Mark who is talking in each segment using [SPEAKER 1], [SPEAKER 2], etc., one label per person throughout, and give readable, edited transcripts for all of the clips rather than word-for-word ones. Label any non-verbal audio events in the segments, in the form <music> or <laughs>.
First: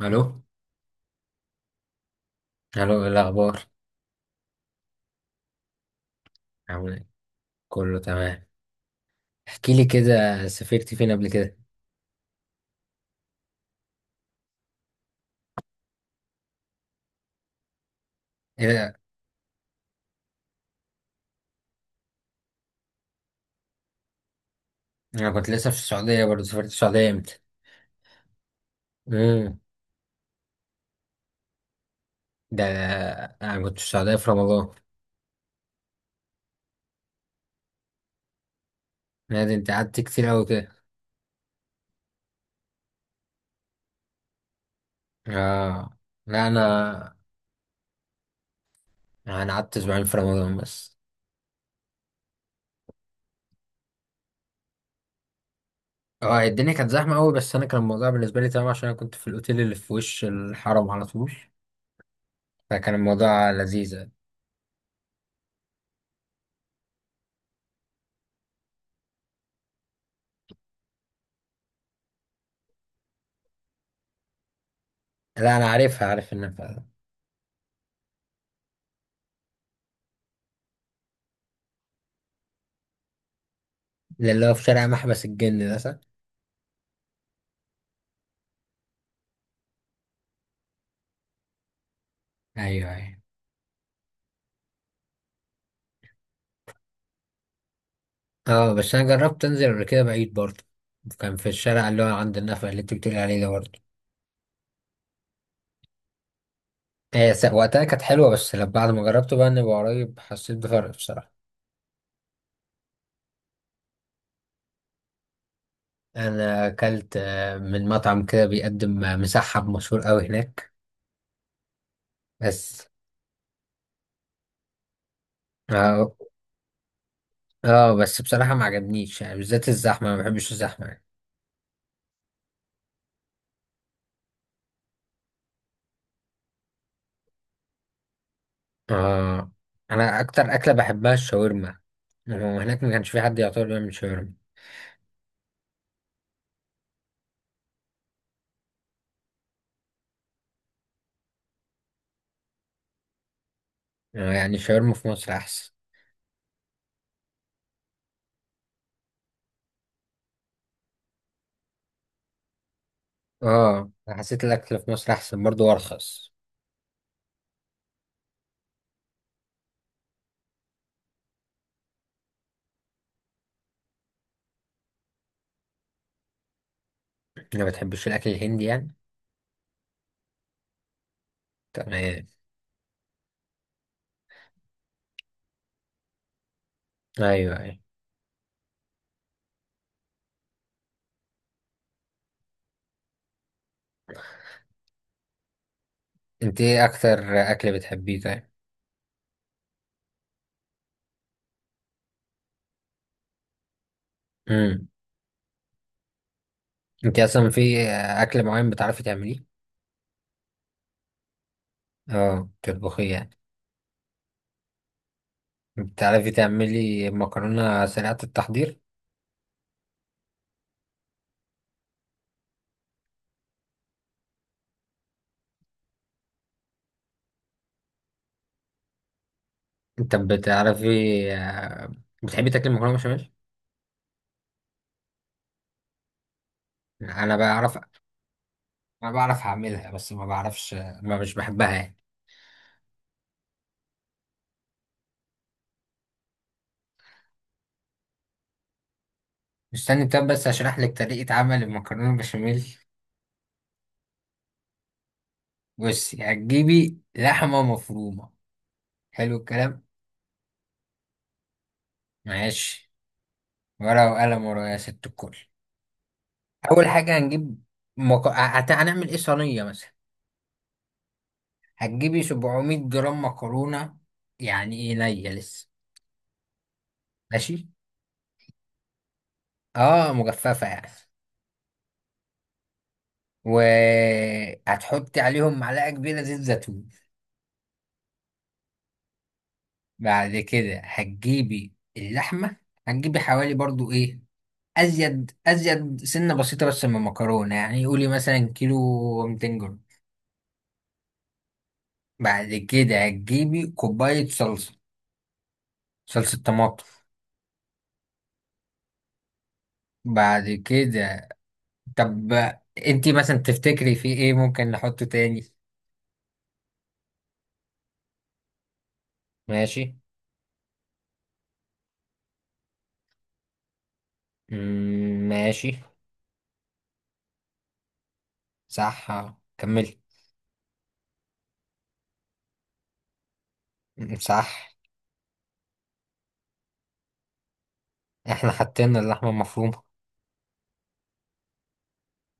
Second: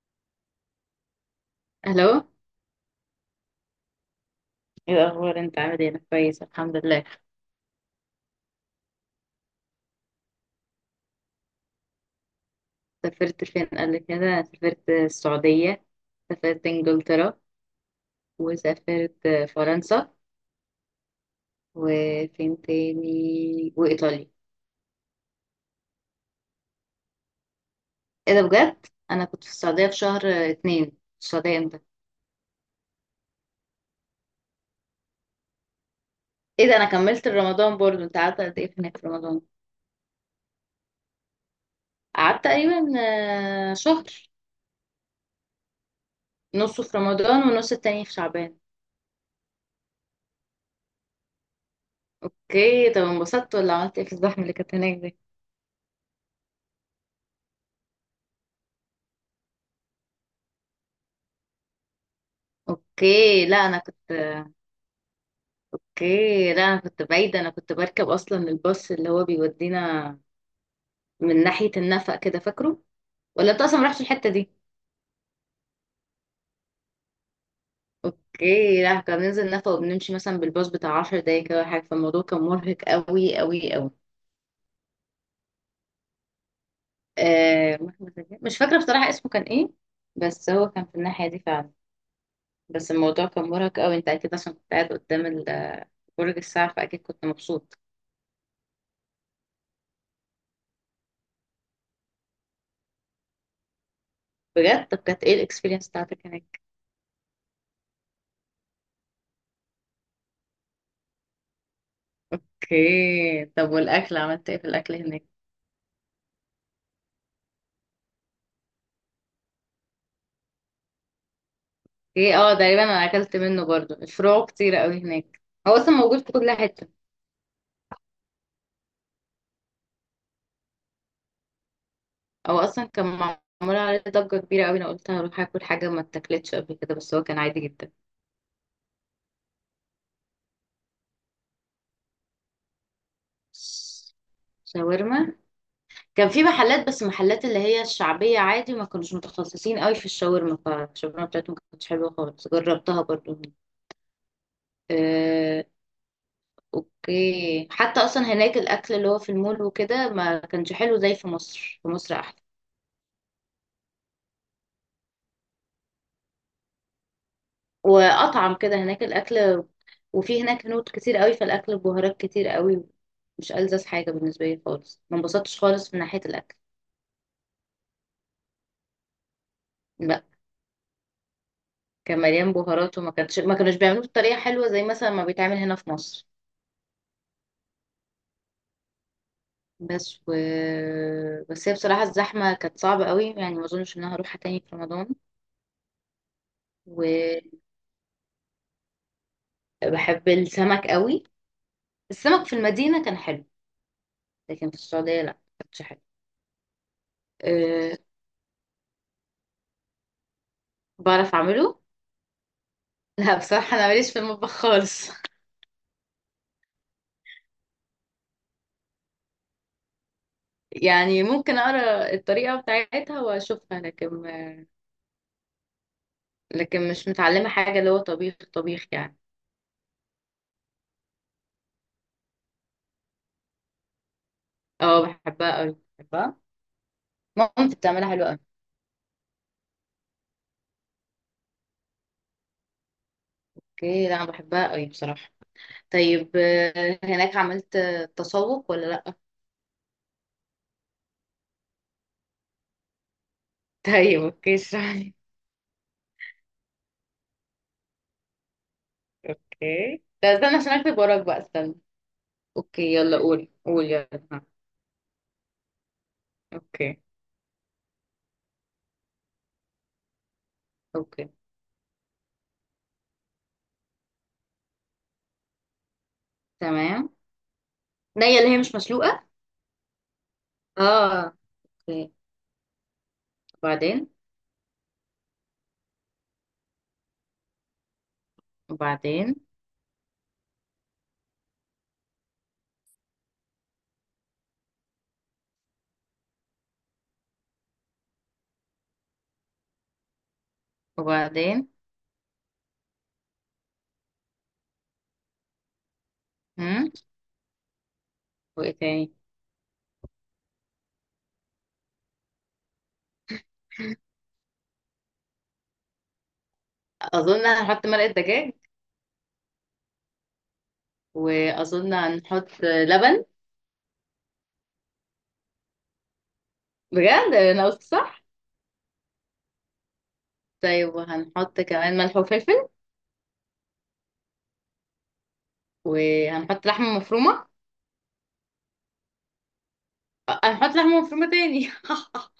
[SPEAKER 1] الو
[SPEAKER 2] الو،
[SPEAKER 1] الو، ايه الاخبار؟
[SPEAKER 2] ايه الاخبار؟ انت عامل ايه؟ انا كويس الحمد
[SPEAKER 1] عامل
[SPEAKER 2] لله.
[SPEAKER 1] ايه؟ كله تمام. احكي لي كده، سافرت فين قبل كده؟
[SPEAKER 2] سافرت فين قبل كده؟ أنا سافرت السعوديه، سافرت انجلترا،
[SPEAKER 1] ايه ده!
[SPEAKER 2] وسافرت فرنسا، وفين تاني؟ وايطاليا.
[SPEAKER 1] انا كنت لسه في السعوديه برضه. سافرت السعوديه امتى؟
[SPEAKER 2] ايه ده بجد؟ انا كنت في
[SPEAKER 1] امم
[SPEAKER 2] السعوديه في شهر اتنين. في السعوديه امتى؟
[SPEAKER 1] ده انا كنت في السعوديه في رمضان.
[SPEAKER 2] ايه ده، انا كملت رمضان برضو. انت قعدت قد ايه هناك في رمضان؟
[SPEAKER 1] لا ده انت قعدت كتير قوي كده.
[SPEAKER 2] قعدت تقريبا شهر،
[SPEAKER 1] اه، لا انا
[SPEAKER 2] نصه في رمضان ونص التاني في شعبان.
[SPEAKER 1] انا قعدت اسبوعين في رمضان بس.
[SPEAKER 2] اوكي، طب انبسطت ولا عملت ايه في الزحمه اللي كانت هناك دي؟
[SPEAKER 1] اه الدنيا كانت زحمه قوي، بس انا كان الموضوع بالنسبه لي تمام، عشان انا كنت في الاوتيل اللي في وش الحرم على طول، فكان
[SPEAKER 2] اوكي،
[SPEAKER 1] الموضوع
[SPEAKER 2] لا انا
[SPEAKER 1] لذيذ يعني.
[SPEAKER 2] كنت، اوكي لا انا كنت بعيدة، انا كنت بركب اصلا الباص اللي هو بيودينا من ناحية النفق كده، فاكره ولا انت اصلا ما رحتش الحتة دي؟
[SPEAKER 1] لا انا عارفها، عارف ان
[SPEAKER 2] اوكي، لا كنا بننزل نفق وبنمشي مثلا بالباص بتاع 10 دقايق كده ولا حاجة، فالموضوع كان مرهق قوي قوي قوي.
[SPEAKER 1] اللي هو في شارع محبس الجن ده، صح؟
[SPEAKER 2] آه محمد مش فاكرة بصراحة اسمه كان ايه، بس هو كان في الناحية دي فعلا.
[SPEAKER 1] ايوه
[SPEAKER 2] بس
[SPEAKER 1] ايوه.
[SPEAKER 2] الموضوع كان مرهق قوي، انت اكيد عشان كنت قاعد قدام برج الساعة، فاكيد كنت مبسوط.
[SPEAKER 1] اه بس انا جربت انزل قبل كده بعيد برضه، كان في الشارع اللي هو عند النفق اللي انت بتقولي عليه ده برضه.
[SPEAKER 2] بجد؟ طب كانت ايه الاكسبيرينس بتاعتك هناك؟
[SPEAKER 1] وقتها كانت حلوة، بس لما بعد ما جربته بقى اني قريب حسيت بفرق بصراحة.
[SPEAKER 2] اوكي، طب والاكل، عملت ايه في الاكل هناك؟
[SPEAKER 1] انا اكلت من مطعم كده بيقدم مسحب مشهور قوي هناك.
[SPEAKER 2] ايه، اه تقريبا
[SPEAKER 1] بس
[SPEAKER 2] انا اكلت منه برضو، الفروع كتير قوي هناك، هو اصلا
[SPEAKER 1] اه.
[SPEAKER 2] موجود في كل حته.
[SPEAKER 1] اه بس بصراحة ما عجبنيش، يعني بالذات الزحمة، ما بحبش الزحمة يعني.
[SPEAKER 2] هو اصلا كان معمول عليه ضجه كبيره قوي، انا قلت هروح اكل حاجه ما اتاكلتش قبل كده، بس هو كان عادي جدا.
[SPEAKER 1] اه، انا اكتر اكلة بحبها الشاورما، وهناك ما كانش في حد يعتبر بيعمل شاورما.
[SPEAKER 2] شاورما؟ كان في محلات، بس محلات اللي هي الشعبيه عادي، ما كانوش متخصصين قوي في الشاورما، فالشاورما بتاعتهم ما كانتش حلوه خالص، جربتها برضو.
[SPEAKER 1] يعني الشاورما في مصر
[SPEAKER 2] آه،
[SPEAKER 1] احسن.
[SPEAKER 2] اوكي. حتى اصلا هناك الاكل اللي هو في المول وكده ما كانش حلو زي في مصر، في مصر احلى
[SPEAKER 1] اه، أنا حسيت الاكل في مصر احسن برضه وارخص.
[SPEAKER 2] واطعم كده هناك الاكل. وفي هناك هنود كتير قوي، فالاكل ببهارات كتير قوي، مش ألذذ حاجه بالنسبه لي خالص، ما انبسطتش خالص من ناحيه الاكل.
[SPEAKER 1] ما بتحبش الاكل الهندي يعني؟
[SPEAKER 2] لا، كان
[SPEAKER 1] تمام.
[SPEAKER 2] مليان بهارات، وما كانش ما كانوش بيعملوه بطريقه حلوه زي مثلا ما بيتعمل هنا في مصر.
[SPEAKER 1] ايوه ايوه.
[SPEAKER 2] بس و... بس هي بصراحه الزحمه كانت صعبه قوي يعني، ما اظنش ان انا هروحها تاني في رمضان.
[SPEAKER 1] انت ايه اكتر
[SPEAKER 2] وبحب
[SPEAKER 1] اكل بتحبيه؟ طيب،
[SPEAKER 2] السمك قوي، السمك في المدينه كان حلو، لكن في
[SPEAKER 1] امم
[SPEAKER 2] السعوديه لا، ما كانش حلو.
[SPEAKER 1] انت اصلا في
[SPEAKER 2] أه...
[SPEAKER 1] اكل معين بتعرفي تعمليه؟
[SPEAKER 2] بعرف اعمله.
[SPEAKER 1] اه تطبخيه يعني.
[SPEAKER 2] لا بصراحه انا ماليش في المطبخ خالص.
[SPEAKER 1] بتعرفي تعملي مكرونه سريعه التحضير؟
[SPEAKER 2] يعني ممكن اقرا الطريقه بتاعتها واشوفها، لكن لكن مش متعلمه حاجه اللي هو طبيخ طبيخ يعني.
[SPEAKER 1] انت بتعرفي آه، بتحبي تاكلي مكرونه بشاميل؟
[SPEAKER 2] اه بحبها قوي، بحبها،
[SPEAKER 1] انا
[SPEAKER 2] مامتي
[SPEAKER 1] بعرف.
[SPEAKER 2] بتعملها حلوه قوي.
[SPEAKER 1] انا بعرف اعملها بس ما بعرفش، ما مش بحبها يعني.
[SPEAKER 2] اوكي، لا انا بحبها قوي بصراحه. طيب، هناك عملت تسوق ولا لا؟ <laughs>
[SPEAKER 1] استني، طب بس اشرح لك طريقه عمل المكرونه بشاميل.
[SPEAKER 2] طيب اوكي، اشرح لي.
[SPEAKER 1] بصي، هتجيبي لحمة مفرومة. حلو الكلام؟
[SPEAKER 2] اوكي، طب استنى عشان اكتب وراك بقى، استنى.
[SPEAKER 1] ماشي.
[SPEAKER 2] اوكي، يلا قول، قول يلا،
[SPEAKER 1] ورقة وقلم
[SPEAKER 2] ها.
[SPEAKER 1] ورا يا ست الكل. أول
[SPEAKER 2] اوكي.
[SPEAKER 1] حاجة هنجيب، هنعمل إيه، صينية مثلا.
[SPEAKER 2] اوكي.
[SPEAKER 1] هتجيبي 700 جرام مكرونة. يعني إيه نية لسه؟
[SPEAKER 2] تمام.
[SPEAKER 1] ماشي.
[SPEAKER 2] نية اللي هي مش مسلوقه.
[SPEAKER 1] آه، مجففة يعني.
[SPEAKER 2] اه. اوكي. وبعدين؟
[SPEAKER 1] وهتحطي عليهم معلقة كبيرة زيت زيتون.
[SPEAKER 2] وبعدين؟
[SPEAKER 1] بعد كده هتجيبي اللحمة، هتجيبي حوالي برضو إيه، أزيد أزيد سنة بسيطة بس من المكرونة، يعني قولي مثلا كيلو 200 جرام.
[SPEAKER 2] وبعدين؟
[SPEAKER 1] بعد كده هتجيبي كوباية صلصة، صلصة طماطم.
[SPEAKER 2] هم، وايه تاني؟
[SPEAKER 1] بعد كده طب انتي مثلا تفتكري في ايه ممكن نحطه تاني؟
[SPEAKER 2] اظن هنحط مرقة دجاج،
[SPEAKER 1] ماشي.
[SPEAKER 2] واظن هنحط لبن.
[SPEAKER 1] مم، ماشي.
[SPEAKER 2] بجد انا قلت صح؟
[SPEAKER 1] صح، كملي.
[SPEAKER 2] طيب وهنحط كمان ملح وفلفل،
[SPEAKER 1] مم، صح.
[SPEAKER 2] وهنحط لحمة مفرومة.
[SPEAKER 1] احنا حطينا اللحمة المفرومة.
[SPEAKER 2] هنحط لحمة مفرومة تاني؟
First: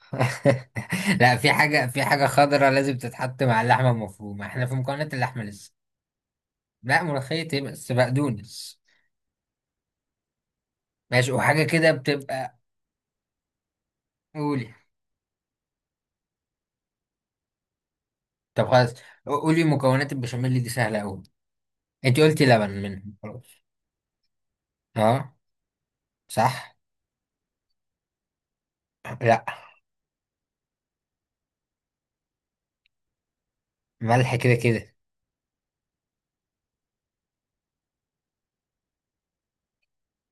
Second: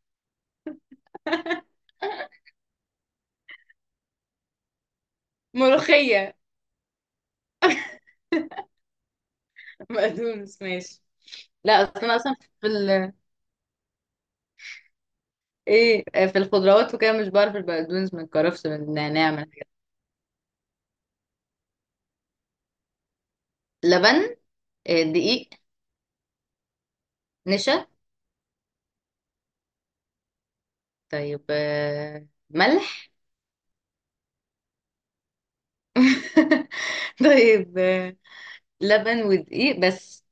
[SPEAKER 1] <laughs> لا في حاجة، في حاجة
[SPEAKER 2] <laughs>
[SPEAKER 1] خضرا لازم تتحط مع اللحمة المفرومة، احنا في مكونات اللحمة لسه.
[SPEAKER 2] ملوخية؟
[SPEAKER 1] لا ملوخية ايه، بس بقدونس.
[SPEAKER 2] بقدونس، ماشي.
[SPEAKER 1] ماشي. وحاجة
[SPEAKER 2] لا
[SPEAKER 1] كده
[SPEAKER 2] اصل انا اصلا
[SPEAKER 1] بتبقى، قولي.
[SPEAKER 2] ايه، في الخضروات وكده مش بعرف البقدونس من الكرفس
[SPEAKER 1] طب
[SPEAKER 2] من
[SPEAKER 1] خلاص،
[SPEAKER 2] النعناع من
[SPEAKER 1] قولي،
[SPEAKER 2] الحاجات.
[SPEAKER 1] مكونات البشاميل دي سهلة أوي. انت قلتي لبن منهم، خلاص.
[SPEAKER 2] لبن،
[SPEAKER 1] اه،
[SPEAKER 2] دقيق،
[SPEAKER 1] صح.
[SPEAKER 2] نشا.
[SPEAKER 1] لا.
[SPEAKER 2] طيب ملح.
[SPEAKER 1] ملح كده كده.
[SPEAKER 2] <laughs> طيب، لبن ودقيق بس.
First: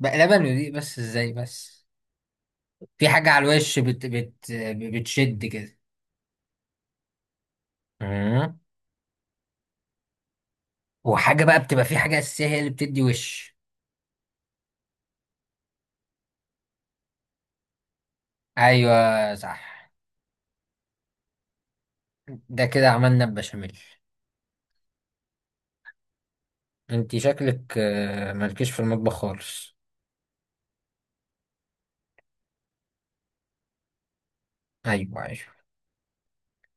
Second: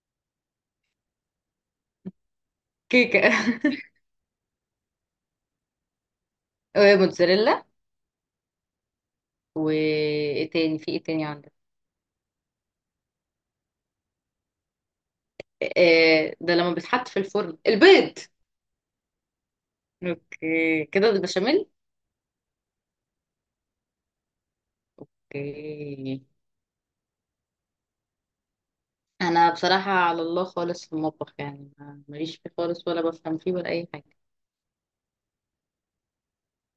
[SPEAKER 1] بقى لبن ودي بس؟ ازاي بس! في
[SPEAKER 2] كيكة.
[SPEAKER 1] حاجة على الوش، بت بتشد كده.
[SPEAKER 2] <laughs> وموتزاريلا.
[SPEAKER 1] مم.
[SPEAKER 2] وايه تاني؟ في ايه تاني
[SPEAKER 1] وحاجة
[SPEAKER 2] عندك؟
[SPEAKER 1] بقى بتبقى، في حاجة أساسية هي اللي بتدي وش.
[SPEAKER 2] آه ده لما بيتحط في الفرن، البيض.
[SPEAKER 1] أيوة، صح.
[SPEAKER 2] اوكي كده البشاميل.
[SPEAKER 1] ده كده عملنا البشاميل.
[SPEAKER 2] اوكي،
[SPEAKER 1] انت شكلك مالكيش في المطبخ
[SPEAKER 2] انا
[SPEAKER 1] خالص.
[SPEAKER 2] بصراحة على الله خالص في المطبخ يعني، ماليش فيه خالص، ولا بفهم فيه ولا اي حاجة.
[SPEAKER 1] أيوة أيوة.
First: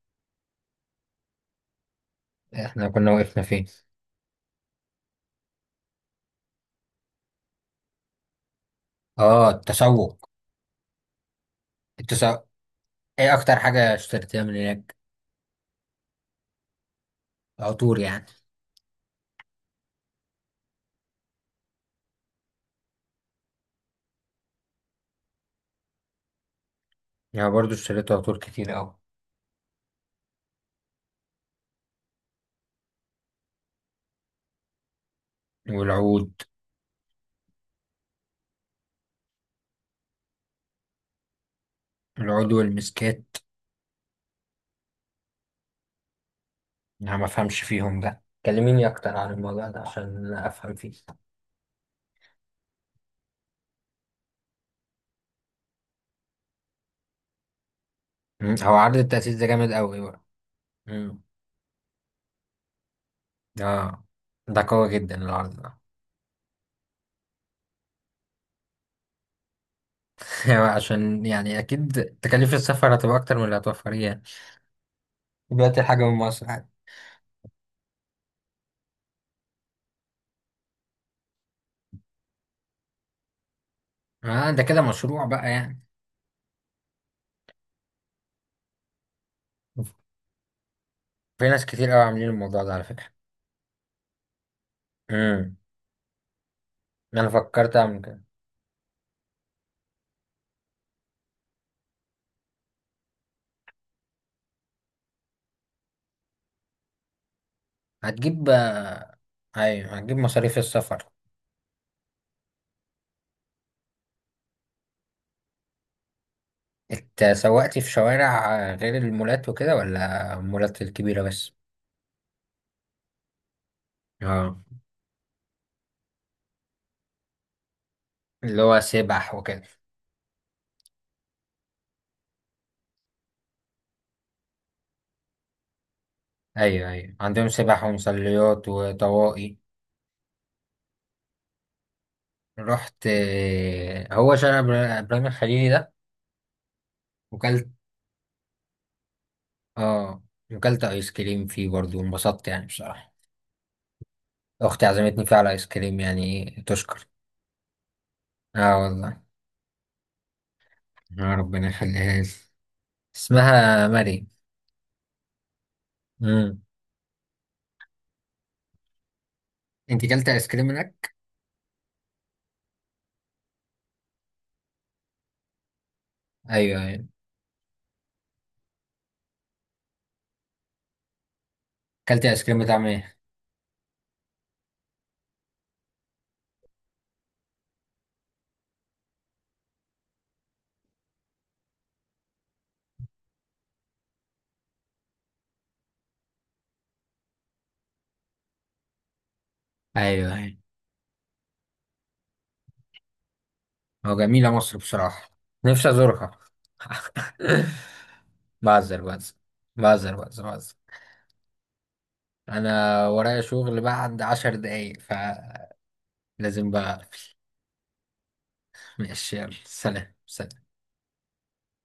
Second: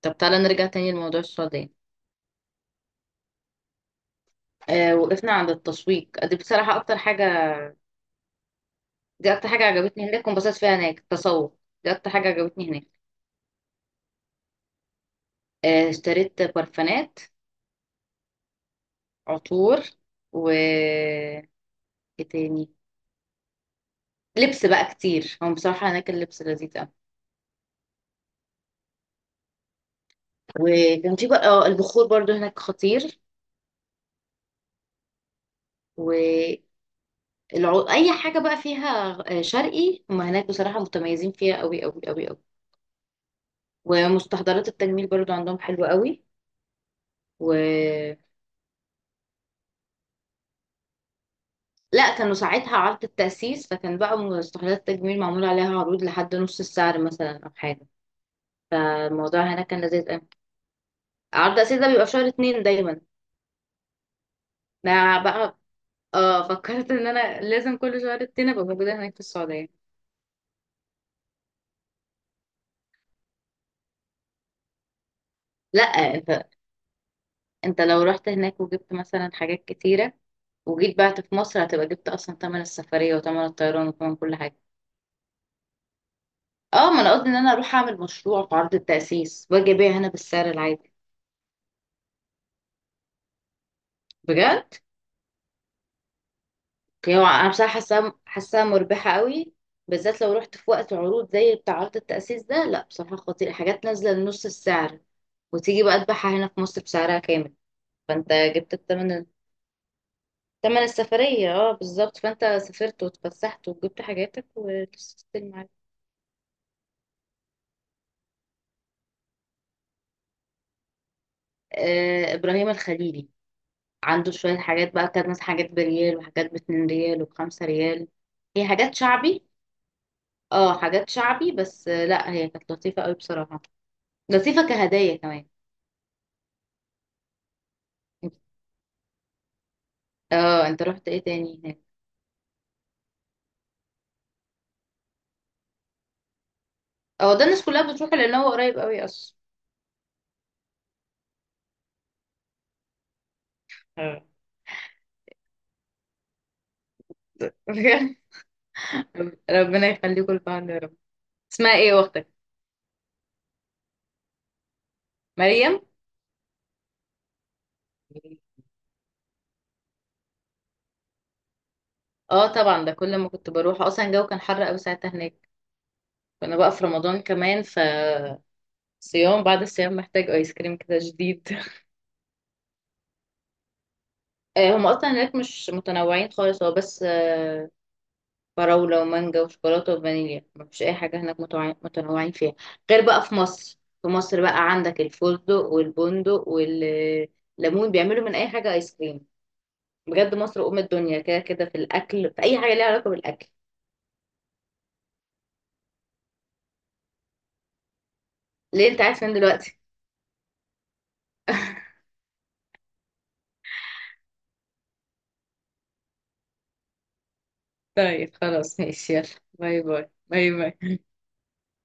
[SPEAKER 2] طب تعالى نرجع تاني لموضوع السعودية.
[SPEAKER 1] احنا كنا وقفنا فين؟
[SPEAKER 2] آه وقفنا عند التسويق دي، بصراحة اكتر حاجة، دي
[SPEAKER 1] اه
[SPEAKER 2] اكتر حاجة عجبتني هناك
[SPEAKER 1] التسوق،
[SPEAKER 2] وانبسطت فيها هناك، التسوق دي اكتر حاجة
[SPEAKER 1] التسوق.
[SPEAKER 2] عجبتني هناك.
[SPEAKER 1] ايه أكتر حاجة اشتريتها من هناك؟
[SPEAKER 2] آه اشتريت برفانات.
[SPEAKER 1] عطور يعني؟
[SPEAKER 2] عطور، و ايه تاني؟ لبس بقى كتير، هم بصراحة هناك اللبس لذيذ أوي.
[SPEAKER 1] يعني برضو اشتريت عطور كتير أوي.
[SPEAKER 2] وكان في بقى البخور برضو هناك خطير.
[SPEAKER 1] والعود.
[SPEAKER 2] والعو... أي حاجة بقى فيها شرقي، هم هناك بصراحة متميزين فيها أوي أوي أوي أوي.
[SPEAKER 1] العود والمسكات.
[SPEAKER 2] ومستحضرات التجميل برضو عندهم حلوة أوي.
[SPEAKER 1] انا ما افهمش فيهم، ده
[SPEAKER 2] و
[SPEAKER 1] كلميني اكتر عن الموضوع ده عشان افهم فيه.
[SPEAKER 2] لا كانوا ساعتها عرض التأسيس، فكان بقى مستحضرات التجميل معمول عليها عروض لحد نص السعر مثلا أو حاجة،
[SPEAKER 1] مم، هو عرض التأسيس
[SPEAKER 2] فالموضوع
[SPEAKER 1] ده
[SPEAKER 2] هناك
[SPEAKER 1] جامد
[SPEAKER 2] كان
[SPEAKER 1] قوي
[SPEAKER 2] لذيذ أوي.
[SPEAKER 1] بقى. مم.
[SPEAKER 2] عرض التأسيس ده بيبقى في شهر اتنين دايما.
[SPEAKER 1] اه ده قوي
[SPEAKER 2] ده
[SPEAKER 1] جدا العرض
[SPEAKER 2] بقى،
[SPEAKER 1] ده.
[SPEAKER 2] اه فكرت ان انا لازم كل شهر اتنين ابقى موجودة هناك في السعودية.
[SPEAKER 1] <laughs> هو عشان يعني اكيد تكاليف السفر هتبقى اكتر من اللي هتوفريه يعني، دلوقتي
[SPEAKER 2] لا
[SPEAKER 1] الحاجة من
[SPEAKER 2] انت،
[SPEAKER 1] مصر عادي.
[SPEAKER 2] انت لو رحت هناك وجبت مثلا حاجات كتيرة وجيت بعت في مصر، هتبقى جبت اصلا تمن السفرية وتمن الطيران وتمن كل
[SPEAKER 1] اه
[SPEAKER 2] حاجة.
[SPEAKER 1] ده كده مشروع بقى يعني.
[SPEAKER 2] اه، ما انا قصدي ان انا اروح اعمل مشروع في عرض التأسيس واجي ابيع هنا بالسعر العادي.
[SPEAKER 1] في ناس كتير قوي عاملين الموضوع ده على فكرة.
[SPEAKER 2] بجد؟
[SPEAKER 1] امم
[SPEAKER 2] يعني هو
[SPEAKER 1] انا
[SPEAKER 2] انا بصراحة
[SPEAKER 1] فكرت اعمل
[SPEAKER 2] حاساها،
[SPEAKER 1] كده.
[SPEAKER 2] حاساها مربحة قوي. بالذات لو رحت في وقت عروض زي بتاع عرض التأسيس ده، لا بصراحة خطير، حاجات نازلة لنص السعر وتيجي بقى تبيعها هنا في مصر بسعرها كامل، فانت
[SPEAKER 1] هتجيب
[SPEAKER 2] جبت التمن،
[SPEAKER 1] ايوه هتجيب مصاريف
[SPEAKER 2] تمن
[SPEAKER 1] السفر.
[SPEAKER 2] السفرية. اه بالظبط، فانت سافرت واتفسحت وجبت حاجاتك وتستلم.
[SPEAKER 1] اتسوقتي في شوارع غير المولات وكده ولا المولات الكبيرة بس؟
[SPEAKER 2] ابراهيم الخليلي، عنده شويه
[SPEAKER 1] اه
[SPEAKER 2] حاجات بقى كانت مثلا حاجات بريال وحاجات باتنين ريال وبخمسة ريال.
[SPEAKER 1] اللي
[SPEAKER 2] هي
[SPEAKER 1] هو
[SPEAKER 2] حاجات
[SPEAKER 1] سبح
[SPEAKER 2] شعبي،
[SPEAKER 1] وكده.
[SPEAKER 2] اه حاجات شعبي بس، لا هي كانت لطيفه قوي بصراحه، لطيفه كهدايا كمان.
[SPEAKER 1] ايوه ايوه عندهم سبح ومصليات وطواقي.
[SPEAKER 2] اه انت رحت ايه تاني هناك؟
[SPEAKER 1] رحت هو شارع ابراهيم الخليلي ده.
[SPEAKER 2] اه ده الناس
[SPEAKER 1] وكلت.
[SPEAKER 2] كلها بتروح لان هو قريب قوي اصلا.
[SPEAKER 1] اه وكلت ايس كريم فيه برضه وانبسطت يعني بصراحة.
[SPEAKER 2] آه.
[SPEAKER 1] اختي عزمتني فيه على ايس كريم يعني. إيه، تشكر.
[SPEAKER 2] <laughs>
[SPEAKER 1] اه والله.
[SPEAKER 2] ربنا يخليكم لبعض يا رب.
[SPEAKER 1] يا ربنا
[SPEAKER 2] اسمها ايه
[SPEAKER 1] يخليها
[SPEAKER 2] واختك؟
[SPEAKER 1] لي. اسمها مريم.
[SPEAKER 2] مريم.
[SPEAKER 1] امم انت كلت ايس كريم هناك؟
[SPEAKER 2] اه طبعا، ده كل ما كنت بروح اصلا الجو كان حر قوي ساعتها هناك، كنا بقى
[SPEAKER 1] ايوه
[SPEAKER 2] في
[SPEAKER 1] ايوه.
[SPEAKER 2] رمضان كمان، ف صيام بعد الصيام محتاج ايس كريم كده جديد. <laughs>
[SPEAKER 1] كلت ايس كريم بتاع ايه؟
[SPEAKER 2] هم اصلا هناك مش متنوعين خالص، هو بس فراولة ومانجا وشوكولاتة وفانيليا، مفيش اي حاجة هناك متنوعين فيها، غير بقى في مصر، في مصر بقى عندك الفستق والبندق والليمون، بيعملوا من اي حاجة ايس كريم.
[SPEAKER 1] ايوه
[SPEAKER 2] بجد
[SPEAKER 1] أيوة.
[SPEAKER 2] مصر ام الدنيا كده كده في الاكل، في اي حاجة ليها علاقة بالاكل.
[SPEAKER 1] هو جميلة مصر بصراحة، نفسي أزورها. <laughs>
[SPEAKER 2] ليه
[SPEAKER 1] بعذر،
[SPEAKER 2] انت عارف
[SPEAKER 1] بعذر،
[SPEAKER 2] فين دلوقتي؟
[SPEAKER 1] بعذر، بعذر، بعذر،
[SPEAKER 2] <laughs>
[SPEAKER 1] أنا ورايا شغل بعد 10 دقايق فلازم بقى.
[SPEAKER 2] طيب خلاص
[SPEAKER 1] <laughs>
[SPEAKER 2] ماشي يلا.
[SPEAKER 1] ماشي، يلا،
[SPEAKER 2] باي باي،
[SPEAKER 1] سلام
[SPEAKER 2] باي
[SPEAKER 1] سلام.
[SPEAKER 2] باي.